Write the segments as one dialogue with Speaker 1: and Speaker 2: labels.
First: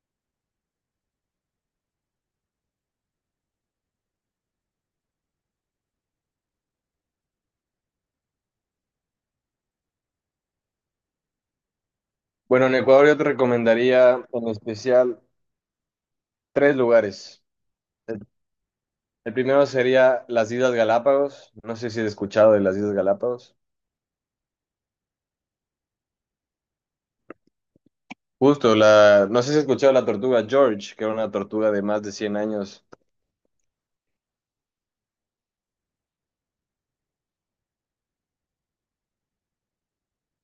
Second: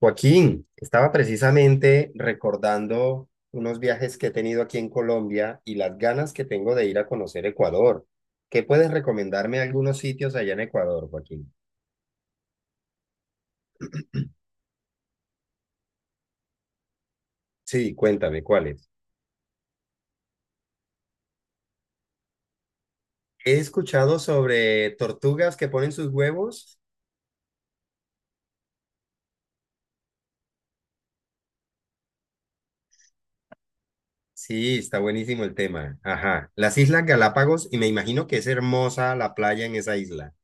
Speaker 1: Joaquín, estaba precisamente recordando unos viajes que he tenido aquí en Colombia y las ganas que tengo de ir a conocer Ecuador. ¿Qué puedes recomendarme algunos sitios allá en Ecuador, Joaquín?
Speaker 2: Bueno, en Ecuador yo te recomendaría en especial tres lugares.
Speaker 1: Sí,
Speaker 2: El,
Speaker 1: cuéntame, ¿cuáles?
Speaker 2: el primero sería las Islas Galápagos. No sé si has escuchado de las Islas
Speaker 1: He
Speaker 2: Galápagos.
Speaker 1: escuchado sobre tortugas que ponen sus huevos.
Speaker 2: Justo, no sé si has escuchado la tortuga George, que era una tortuga de más de 100 años.
Speaker 1: Sí, está buenísimo el tema. Ajá. Las Islas Galápagos, y me imagino que es hermosa la playa en esa isla.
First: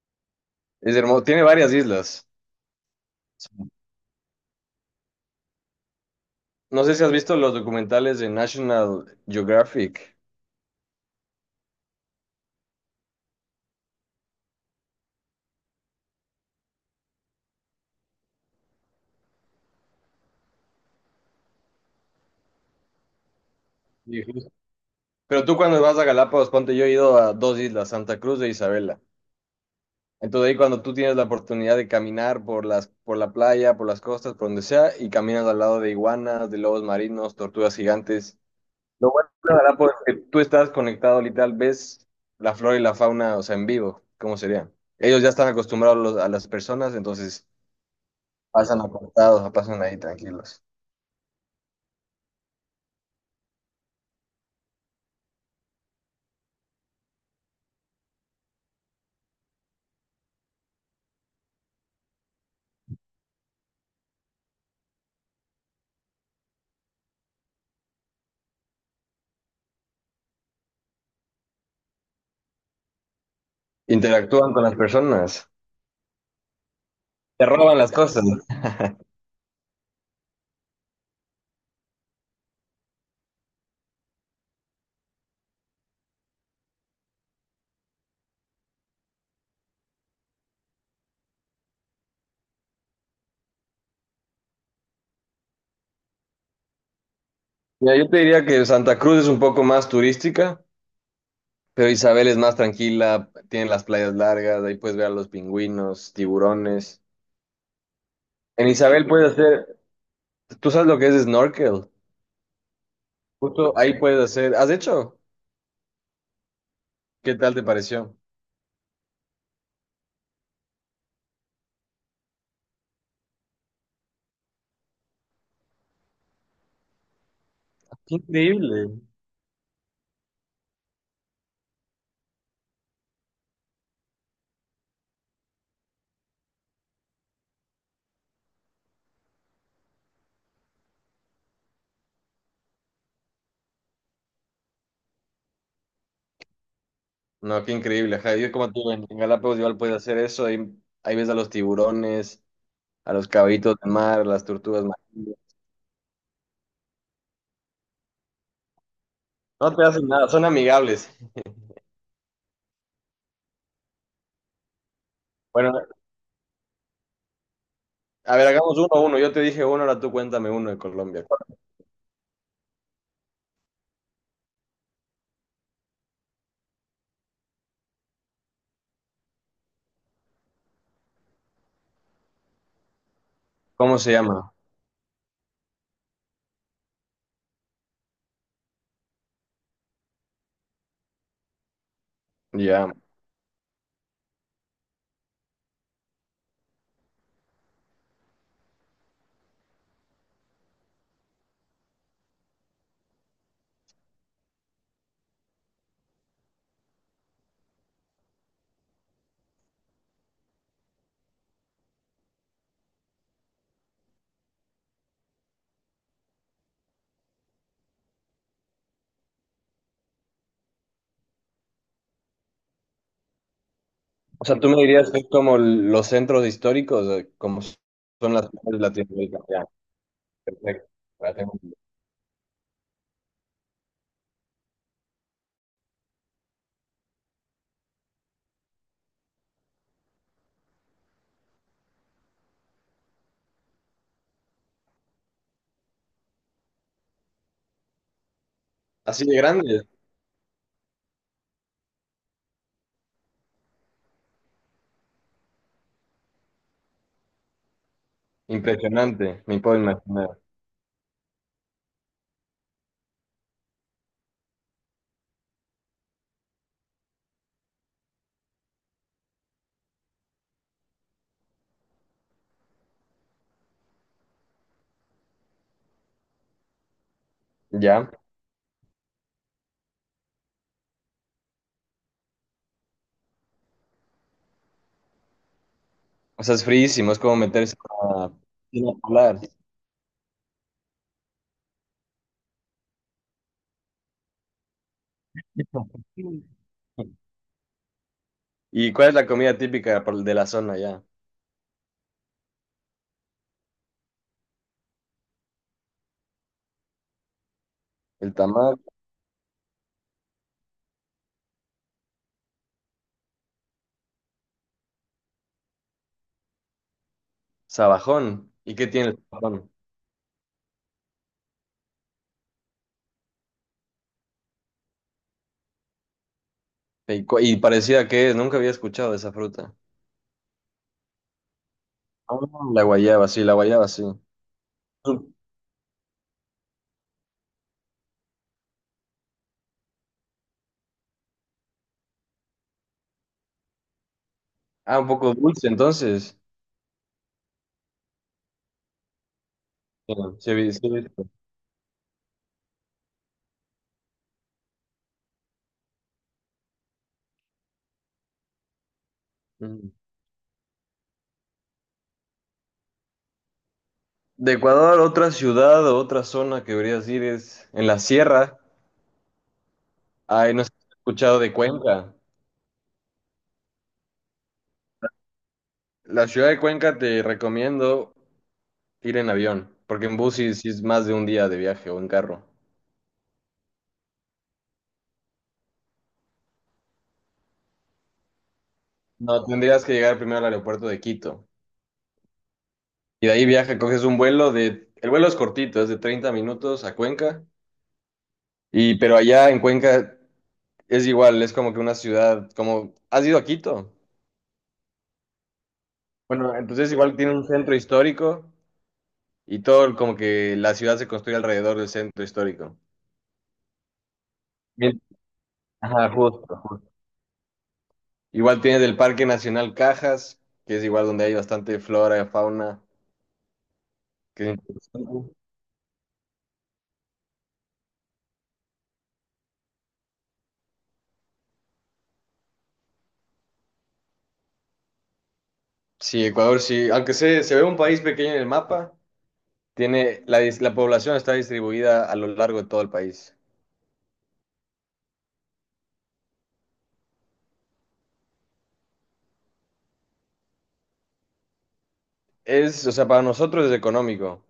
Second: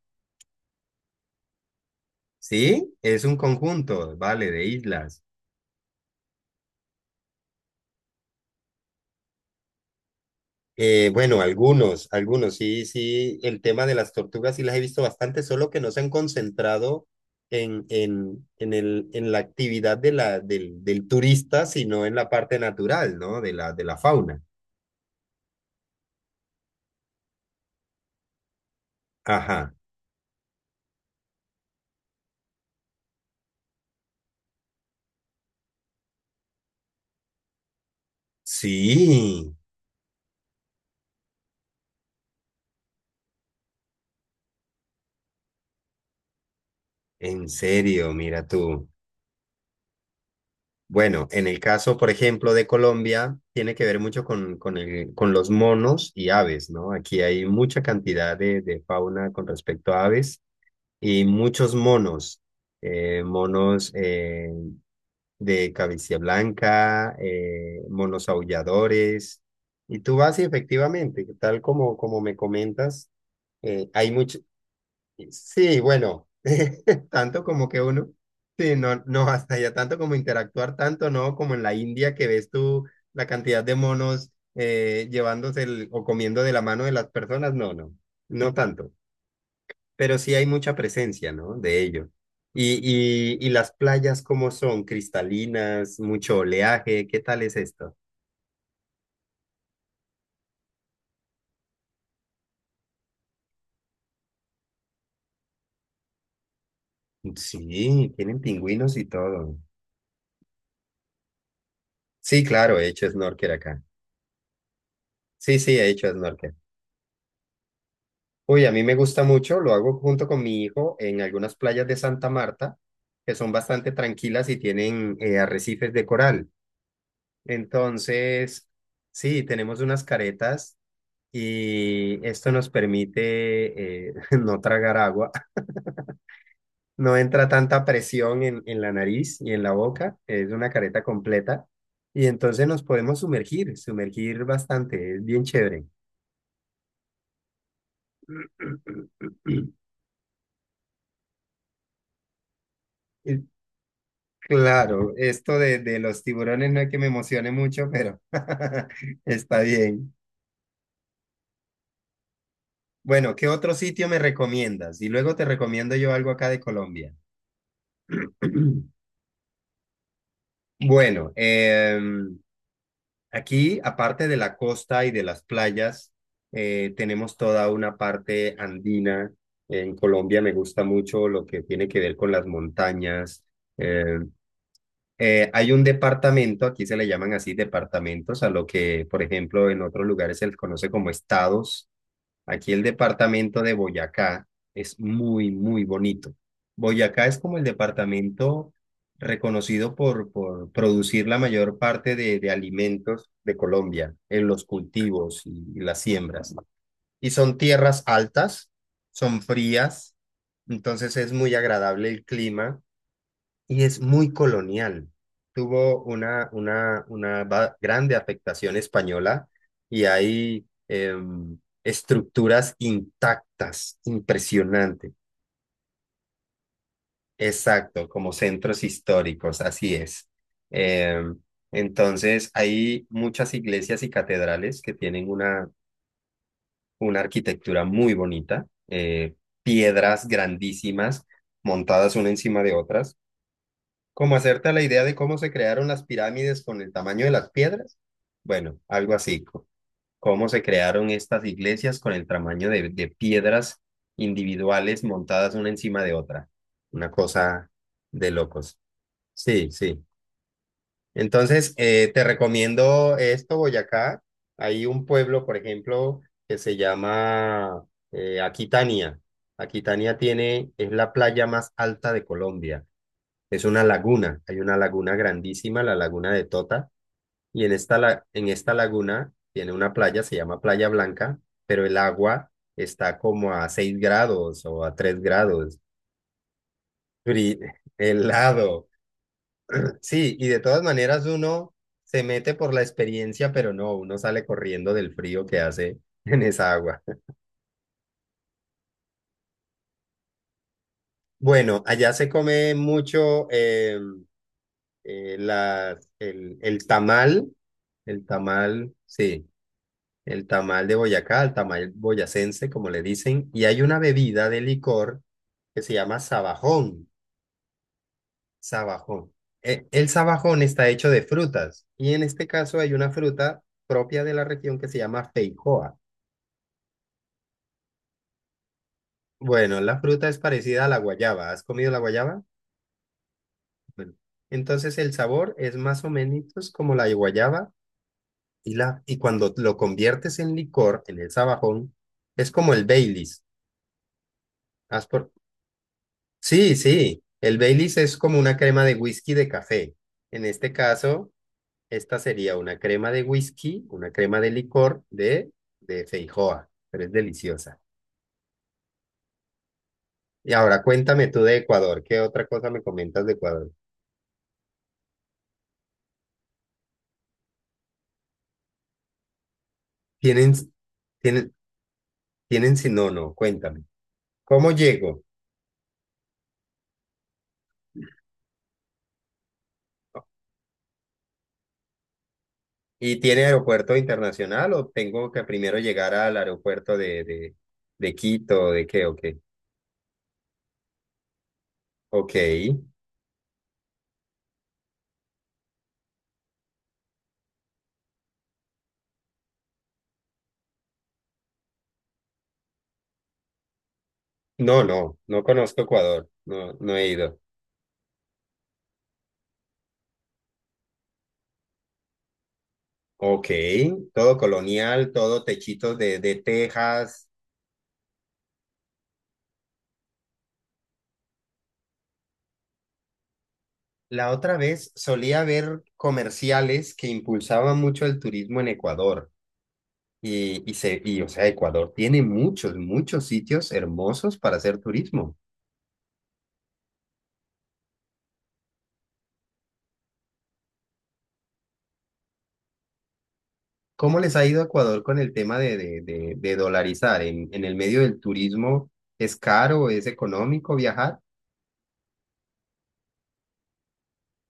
Speaker 2: Es hermoso, tiene varias islas.
Speaker 1: Sí, es un conjunto, vale, de islas.
Speaker 2: No sé si has visto los documentales de National Geographic.
Speaker 1: Bueno, algunos, sí, sí, el tema de las tortugas sí las he visto bastante, solo que no se han concentrado en la actividad del turista, sino en la parte natural, ¿no? De la
Speaker 2: Sí,
Speaker 1: fauna.
Speaker 2: justo. Pero tú cuando vas a Galápagos, ponte, yo he ido a 2 islas, Santa Cruz e Isabela.
Speaker 1: Ajá,
Speaker 2: Entonces ahí cuando tú tienes la oportunidad de caminar por por la playa, por las costas, por donde sea, y caminas al lado de iguanas, de lobos marinos, tortugas gigantes. Lo bueno
Speaker 1: sí,
Speaker 2: de la Galápagos es que tú estás conectado literal, ves la flora y la fauna, o sea, en vivo, ¿cómo sería? Ellos ya están acostumbrados los- a las personas,
Speaker 1: en
Speaker 2: entonces
Speaker 1: serio, mira
Speaker 2: pasan
Speaker 1: tú.
Speaker 2: apartados, pasan ahí tranquilos.
Speaker 1: Bueno, en el caso, por ejemplo, de Colombia, tiene que ver mucho con los monos y aves, ¿no? Aquí hay mucha cantidad de fauna con respecto a aves. Y muchos monos, monos de cabecilla blanca, monos aulladores. Y tú vas y efectivamente, tal como me comentas, hay mucho...
Speaker 2: Interactúan con las personas,
Speaker 1: Sí, bueno, tanto
Speaker 2: te
Speaker 1: como
Speaker 2: roban
Speaker 1: que
Speaker 2: las
Speaker 1: uno...
Speaker 2: cosas.
Speaker 1: Sí, no, no, hasta allá tanto como interactuar, tanto no como en la India, que ves tú la cantidad de monos llevándose el- o comiendo de la mano de las personas, no, no, no tanto, pero sí hay mucha presencia, ¿no? De ello. Y, y las playas, ¿cómo son? ¿Cristalinas, mucho oleaje, qué tal es esto?
Speaker 2: Mira, yo te diría que Santa Cruz es un poco más turística, pero Isabel es más tranquila, tiene las playas largas, ahí puedes ver a los pingüinos, tiburones.
Speaker 1: Sí, tienen
Speaker 2: En
Speaker 1: pingüinos y
Speaker 2: Isabel puedes
Speaker 1: todo.
Speaker 2: hacer, tú sabes lo que es snorkel,
Speaker 1: Sí, claro, he hecho snorkel
Speaker 2: justo
Speaker 1: acá.
Speaker 2: ahí puedes hacer, ¿has hecho?
Speaker 1: Sí, sí, he hecho snorkel.
Speaker 2: ¿Qué tal te pareció?
Speaker 1: Uy, a mí me gusta mucho, lo hago junto con mi hijo en algunas playas de Santa Marta, que son bastante tranquilas y tienen arrecifes de coral.
Speaker 2: Qué
Speaker 1: Entonces,
Speaker 2: increíble.
Speaker 1: sí, tenemos unas caretas y esto nos permite no tragar agua. No entra tanta presión en la nariz y en la boca, es una careta completa y entonces nos podemos sumergir bastante, es bien chévere.
Speaker 2: No, qué increíble, ajá, yo como tú en Galápagos igual puedes hacer eso, ahí, ahí ves a los tiburones, a los
Speaker 1: Y
Speaker 2: caballitos de mar, a las tortugas
Speaker 1: claro,
Speaker 2: marinas.
Speaker 1: esto de los tiburones no es que me emocione mucho, pero está
Speaker 2: No te hacen
Speaker 1: bien.
Speaker 2: nada, son amigables.
Speaker 1: Bueno, ¿qué otro sitio me recomiendas? Y luego te
Speaker 2: Bueno,
Speaker 1: recomiendo yo algo acá de Colombia.
Speaker 2: a ver, hagamos uno a uno, yo te dije uno, ahora tú cuéntame uno de Colombia.
Speaker 1: Bueno, aquí, aparte de la costa y de las playas, tenemos toda una parte andina. En Colombia me gusta mucho lo que tiene que ver con las montañas.
Speaker 2: ¿Cómo se
Speaker 1: Eh,
Speaker 2: llama?
Speaker 1: hay un departamento, aquí se le llaman así departamentos, a lo que, por ejemplo, en otros lugares se les conoce como estados. Aquí el
Speaker 2: Ya.
Speaker 1: departamento de Boyacá es muy, muy bonito. Boyacá es como el departamento reconocido por producir la mayor parte de alimentos de Colombia, en los cultivos y las siembras. Y son tierras altas, son frías, entonces es muy agradable el clima y es muy colonial. Tuvo una grande afectación española y hay estructuras intactas,
Speaker 2: O sea, tú me dirías
Speaker 1: impresionante.
Speaker 2: que es como los centros históricos, como
Speaker 1: Exacto, como
Speaker 2: son las ciudades
Speaker 1: centros
Speaker 2: latinoamericanas.
Speaker 1: históricos,
Speaker 2: Ya,
Speaker 1: así es.
Speaker 2: perfecto. Ya
Speaker 1: Em,
Speaker 2: tengo-
Speaker 1: entonces, hay muchas iglesias y catedrales que tienen una arquitectura muy bonita, piedras grandísimas montadas una encima de otras. Como hacerte a la idea de cómo se crearon las pirámides con el tamaño de las piedras. Bueno, algo
Speaker 2: Así de
Speaker 1: así.
Speaker 2: grande,
Speaker 1: Cómo se crearon estas iglesias con el tamaño de piedras individuales montadas una encima de otra. Una cosa de locos.
Speaker 2: impresionante, me
Speaker 1: Sí,
Speaker 2: puedo
Speaker 1: sí.
Speaker 2: imaginar.
Speaker 1: Entonces, te recomiendo esto, Boyacá. Hay un pueblo, por ejemplo, que se llama Aquitania. Aquitania tiene, es la playa más alta de Colombia. Es una laguna, hay una laguna grandísima, la laguna de Tota, y en esta,
Speaker 2: Ya.
Speaker 1: en esta laguna tiene una playa, se llama Playa Blanca, pero el agua está como a 6 grados o a 3 grados,
Speaker 2: O sea, es friísimo, es como
Speaker 1: fri-
Speaker 2: meterse a
Speaker 1: helado.
Speaker 2: piscina polar.
Speaker 1: Sí, y de todas maneras uno se mete por la experiencia, pero no, uno sale corriendo del frío que hace en esa agua.
Speaker 2: ¿Y cuál es la comida típica por- de la zona ya?
Speaker 1: Bueno, allá se come mucho eh, la- el, el tamal, el
Speaker 2: El tamal,
Speaker 1: tamal, sí. El tamal de Boyacá, el tamal boyacense, como le dicen, y hay una bebida de licor que se llama sabajón.
Speaker 2: sabajón. ¿Y qué tiene el
Speaker 1: Sabajón.
Speaker 2: sabajón?
Speaker 1: El sabajón está hecho de frutas, y en este caso hay una fruta propia de la región que se llama feijoa.
Speaker 2: ¿Y, cu- y parecida que es? Nunca había escuchado de esa fruta.
Speaker 1: Bueno, la fruta es parecida a la guayaba. ¿Has comido la
Speaker 2: Ah,
Speaker 1: guayaba?
Speaker 2: la guayaba, sí, la guayaba, sí.
Speaker 1: Bueno, entonces el sabor es más o menos como la guayaba, y, la, y cuando lo conviertes en licor, en el sabajón, es como el Baileys.
Speaker 2: Ah,
Speaker 1: ¿Has
Speaker 2: un
Speaker 1: por
Speaker 2: poco dulce, entonces.
Speaker 1: sí, sí, el Baileys es como una crema de whisky de café. En este
Speaker 2: Sí, sí, sí.
Speaker 1: caso, esta sería una crema de whisky, una crema de licor de feijoa, pero es deliciosa.
Speaker 2: Mm.
Speaker 1: Y ahora cuéntame tú de Ecuador, ¿qué otra cosa me comentas de Ecuador?
Speaker 2: De Ecuador, otra ciudad o otra zona que deberías ir es en la sierra.
Speaker 1: ¿Tienen,
Speaker 2: Ay, no sé si has escuchado de
Speaker 1: tienen,
Speaker 2: Cuenca.
Speaker 1: si no, no, cuéntame. ¿Cómo llego?
Speaker 2: La ciudad de Cuenca te recomiendo ir en avión, porque en bus sí es más de un día de viaje o en carro.
Speaker 1: ¿Y tiene aeropuerto internacional o tengo que primero llegar al aeropuerto de Quito, de qué, o qué?
Speaker 2: No, tendrías que llegar primero al aeropuerto de Quito.
Speaker 1: Ok,
Speaker 2: Y de ahí viaja, coges un vuelo de... El vuelo es cortito, es de 30 minutos a Cuenca. Y pero allá en Cuenca es igual, es como que una ciudad, como... ¿Has ido a Quito?
Speaker 1: no, no, no conozco Ecuador,
Speaker 2: Bueno,
Speaker 1: no,
Speaker 2: entonces
Speaker 1: no he
Speaker 2: igual tiene
Speaker 1: ido.
Speaker 2: un centro histórico y todo como que la ciudad se construye alrededor del centro histórico.
Speaker 1: Ok, todo
Speaker 2: Bien.
Speaker 1: colonial, todo techitos
Speaker 2: Ajá,
Speaker 1: de
Speaker 2: justo, justo.
Speaker 1: tejas.
Speaker 2: Igual tienes el Parque Nacional Cajas, que es igual donde hay bastante flora y fauna,
Speaker 1: La
Speaker 2: que es
Speaker 1: otra vez
Speaker 2: interesante.
Speaker 1: solía ver comerciales que impulsaban mucho el turismo en Ecuador. O sea, Ecuador tiene muchos, muchos sitios hermosos para hacer turismo.
Speaker 2: Sí, Ecuador sí, aunque se ve un país pequeño en el mapa, tiene la, dis- la población está distribuida a lo largo de todo el país.
Speaker 1: ¿Cómo les ha ido a Ecuador con el tema de dolarizar? En el medio del turismo es caro, es económico viajar?
Speaker 2: Es, o sea, para nosotros es económico,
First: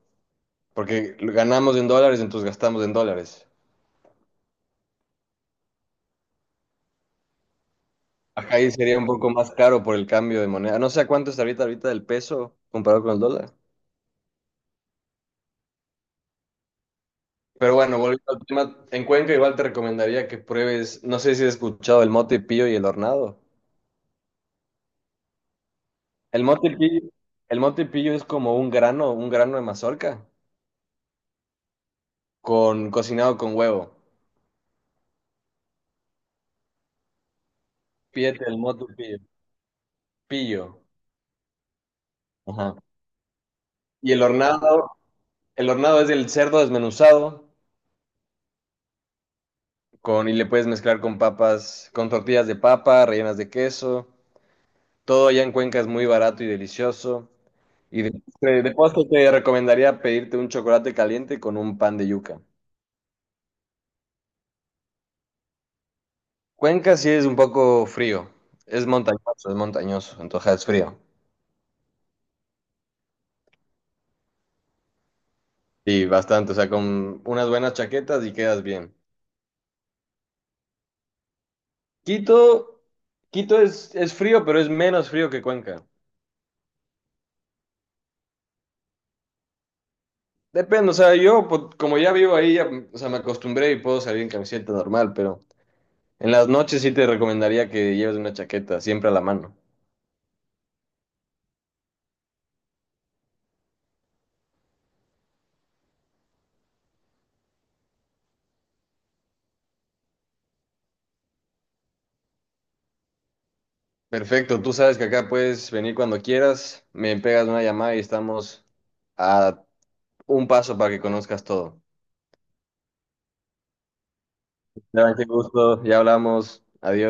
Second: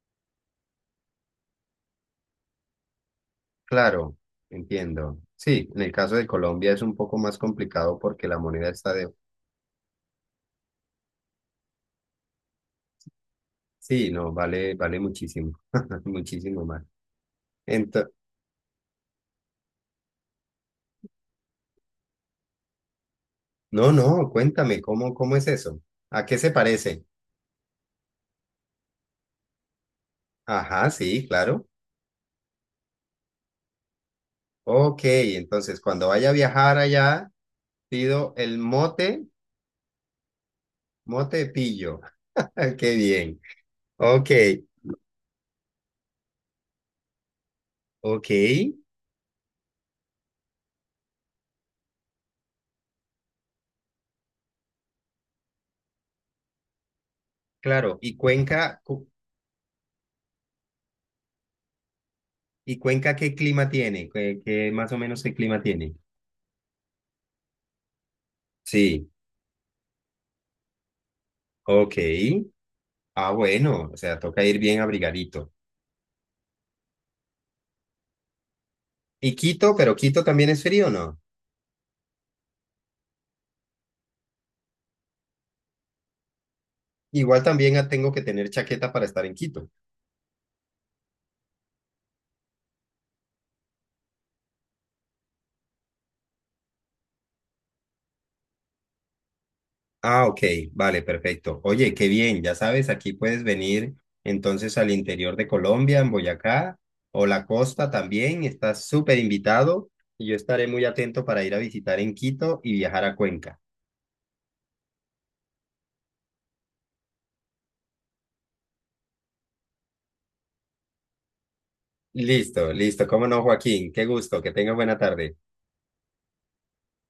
Speaker 2: porque ganamos en dólares, entonces gastamos en dólares.
Speaker 1: Claro, entiendo. Sí, en el caso de Colombia es un poco más complicado porque la
Speaker 2: Acá
Speaker 1: moneda
Speaker 2: ahí
Speaker 1: está...
Speaker 2: sería un poco más caro por el cambio de moneda. No sé a cuánto está ahorita el peso comparado con el dólar.
Speaker 1: Sí, no, vale, vale muchísimo, muchísimo más.
Speaker 2: Pero bueno,
Speaker 1: Ento-
Speaker 2: volviendo al tema, en Cuenca igual te recomendaría que pruebes, no sé si has escuchado el mote pillo y el hornado.
Speaker 1: no, no, cuéntame, ¿cómo, cómo es eso? ¿A qué
Speaker 2: El
Speaker 1: se
Speaker 2: mote
Speaker 1: parece?
Speaker 2: pillo, el mote pillo es como un grano de mazorca
Speaker 1: Ajá, sí, claro.
Speaker 2: con cocinado con huevo.
Speaker 1: Ok, entonces cuando vaya a viajar allá, pido
Speaker 2: Pídete el
Speaker 1: el
Speaker 2: mote pillo,
Speaker 1: mote,
Speaker 2: pillo.
Speaker 1: mote de pillo.
Speaker 2: Ajá.
Speaker 1: Qué bien.
Speaker 2: Y
Speaker 1: Ok,
Speaker 2: el hornado es el cerdo desmenuzado
Speaker 1: ok,
Speaker 2: con y le puedes mezclar con papas, con tortillas de papa, rellenas de queso. Todo allá en Cuenca es muy barato y delicioso.
Speaker 1: claro.
Speaker 2: Y
Speaker 1: ¿Y
Speaker 2: de
Speaker 1: Cuenca,
Speaker 2: postre
Speaker 1: cu-
Speaker 2: te recomendaría pedirte un chocolate caliente con un pan de yuca.
Speaker 1: y Cuenca qué clima tiene? ¿Qué, qué más o menos qué clima tiene?
Speaker 2: Cuenca sí es un poco frío, es
Speaker 1: Sí,
Speaker 2: montañoso, es montañoso, entonces es frío.
Speaker 1: ok. Ah, bueno, o sea, toca ir bien abrigadito.
Speaker 2: Y bastante, o sea, con unas buenas chaquetas y quedas bien.
Speaker 1: ¿Y Quito, pero Quito también es frío, ¿no?
Speaker 2: Quito, Quito es frío, pero es menos frío que Cuenca.
Speaker 1: Igual también ah, tengo que tener chaqueta para estar en Quito.
Speaker 2: Depende, o sea, yo po- como ya vivo ahí, ya, o sea, me acostumbré y puedo salir en camiseta normal, pero en las noches sí te recomendaría que lleves una chaqueta, siempre a la mano.
Speaker 1: Ah, ok, vale, perfecto. Oye, qué bien, ya sabes, aquí puedes venir entonces al interior de Colombia, en Boyacá o la costa también, estás súper invitado y yo estaré muy atento para ir a visitar en Quito y viajar a Cuenca.
Speaker 2: Perfecto, tú sabes que acá puedes venir cuando quieras, me pegas una llamada y estamos a un paso para que conozcas todo.
Speaker 1: Listo, listo, cómo no, Joaquín, qué gusto, que tengas buena
Speaker 2: Esteban, qué
Speaker 1: tarde.
Speaker 2: gusto. Ya hablamos. Adiós.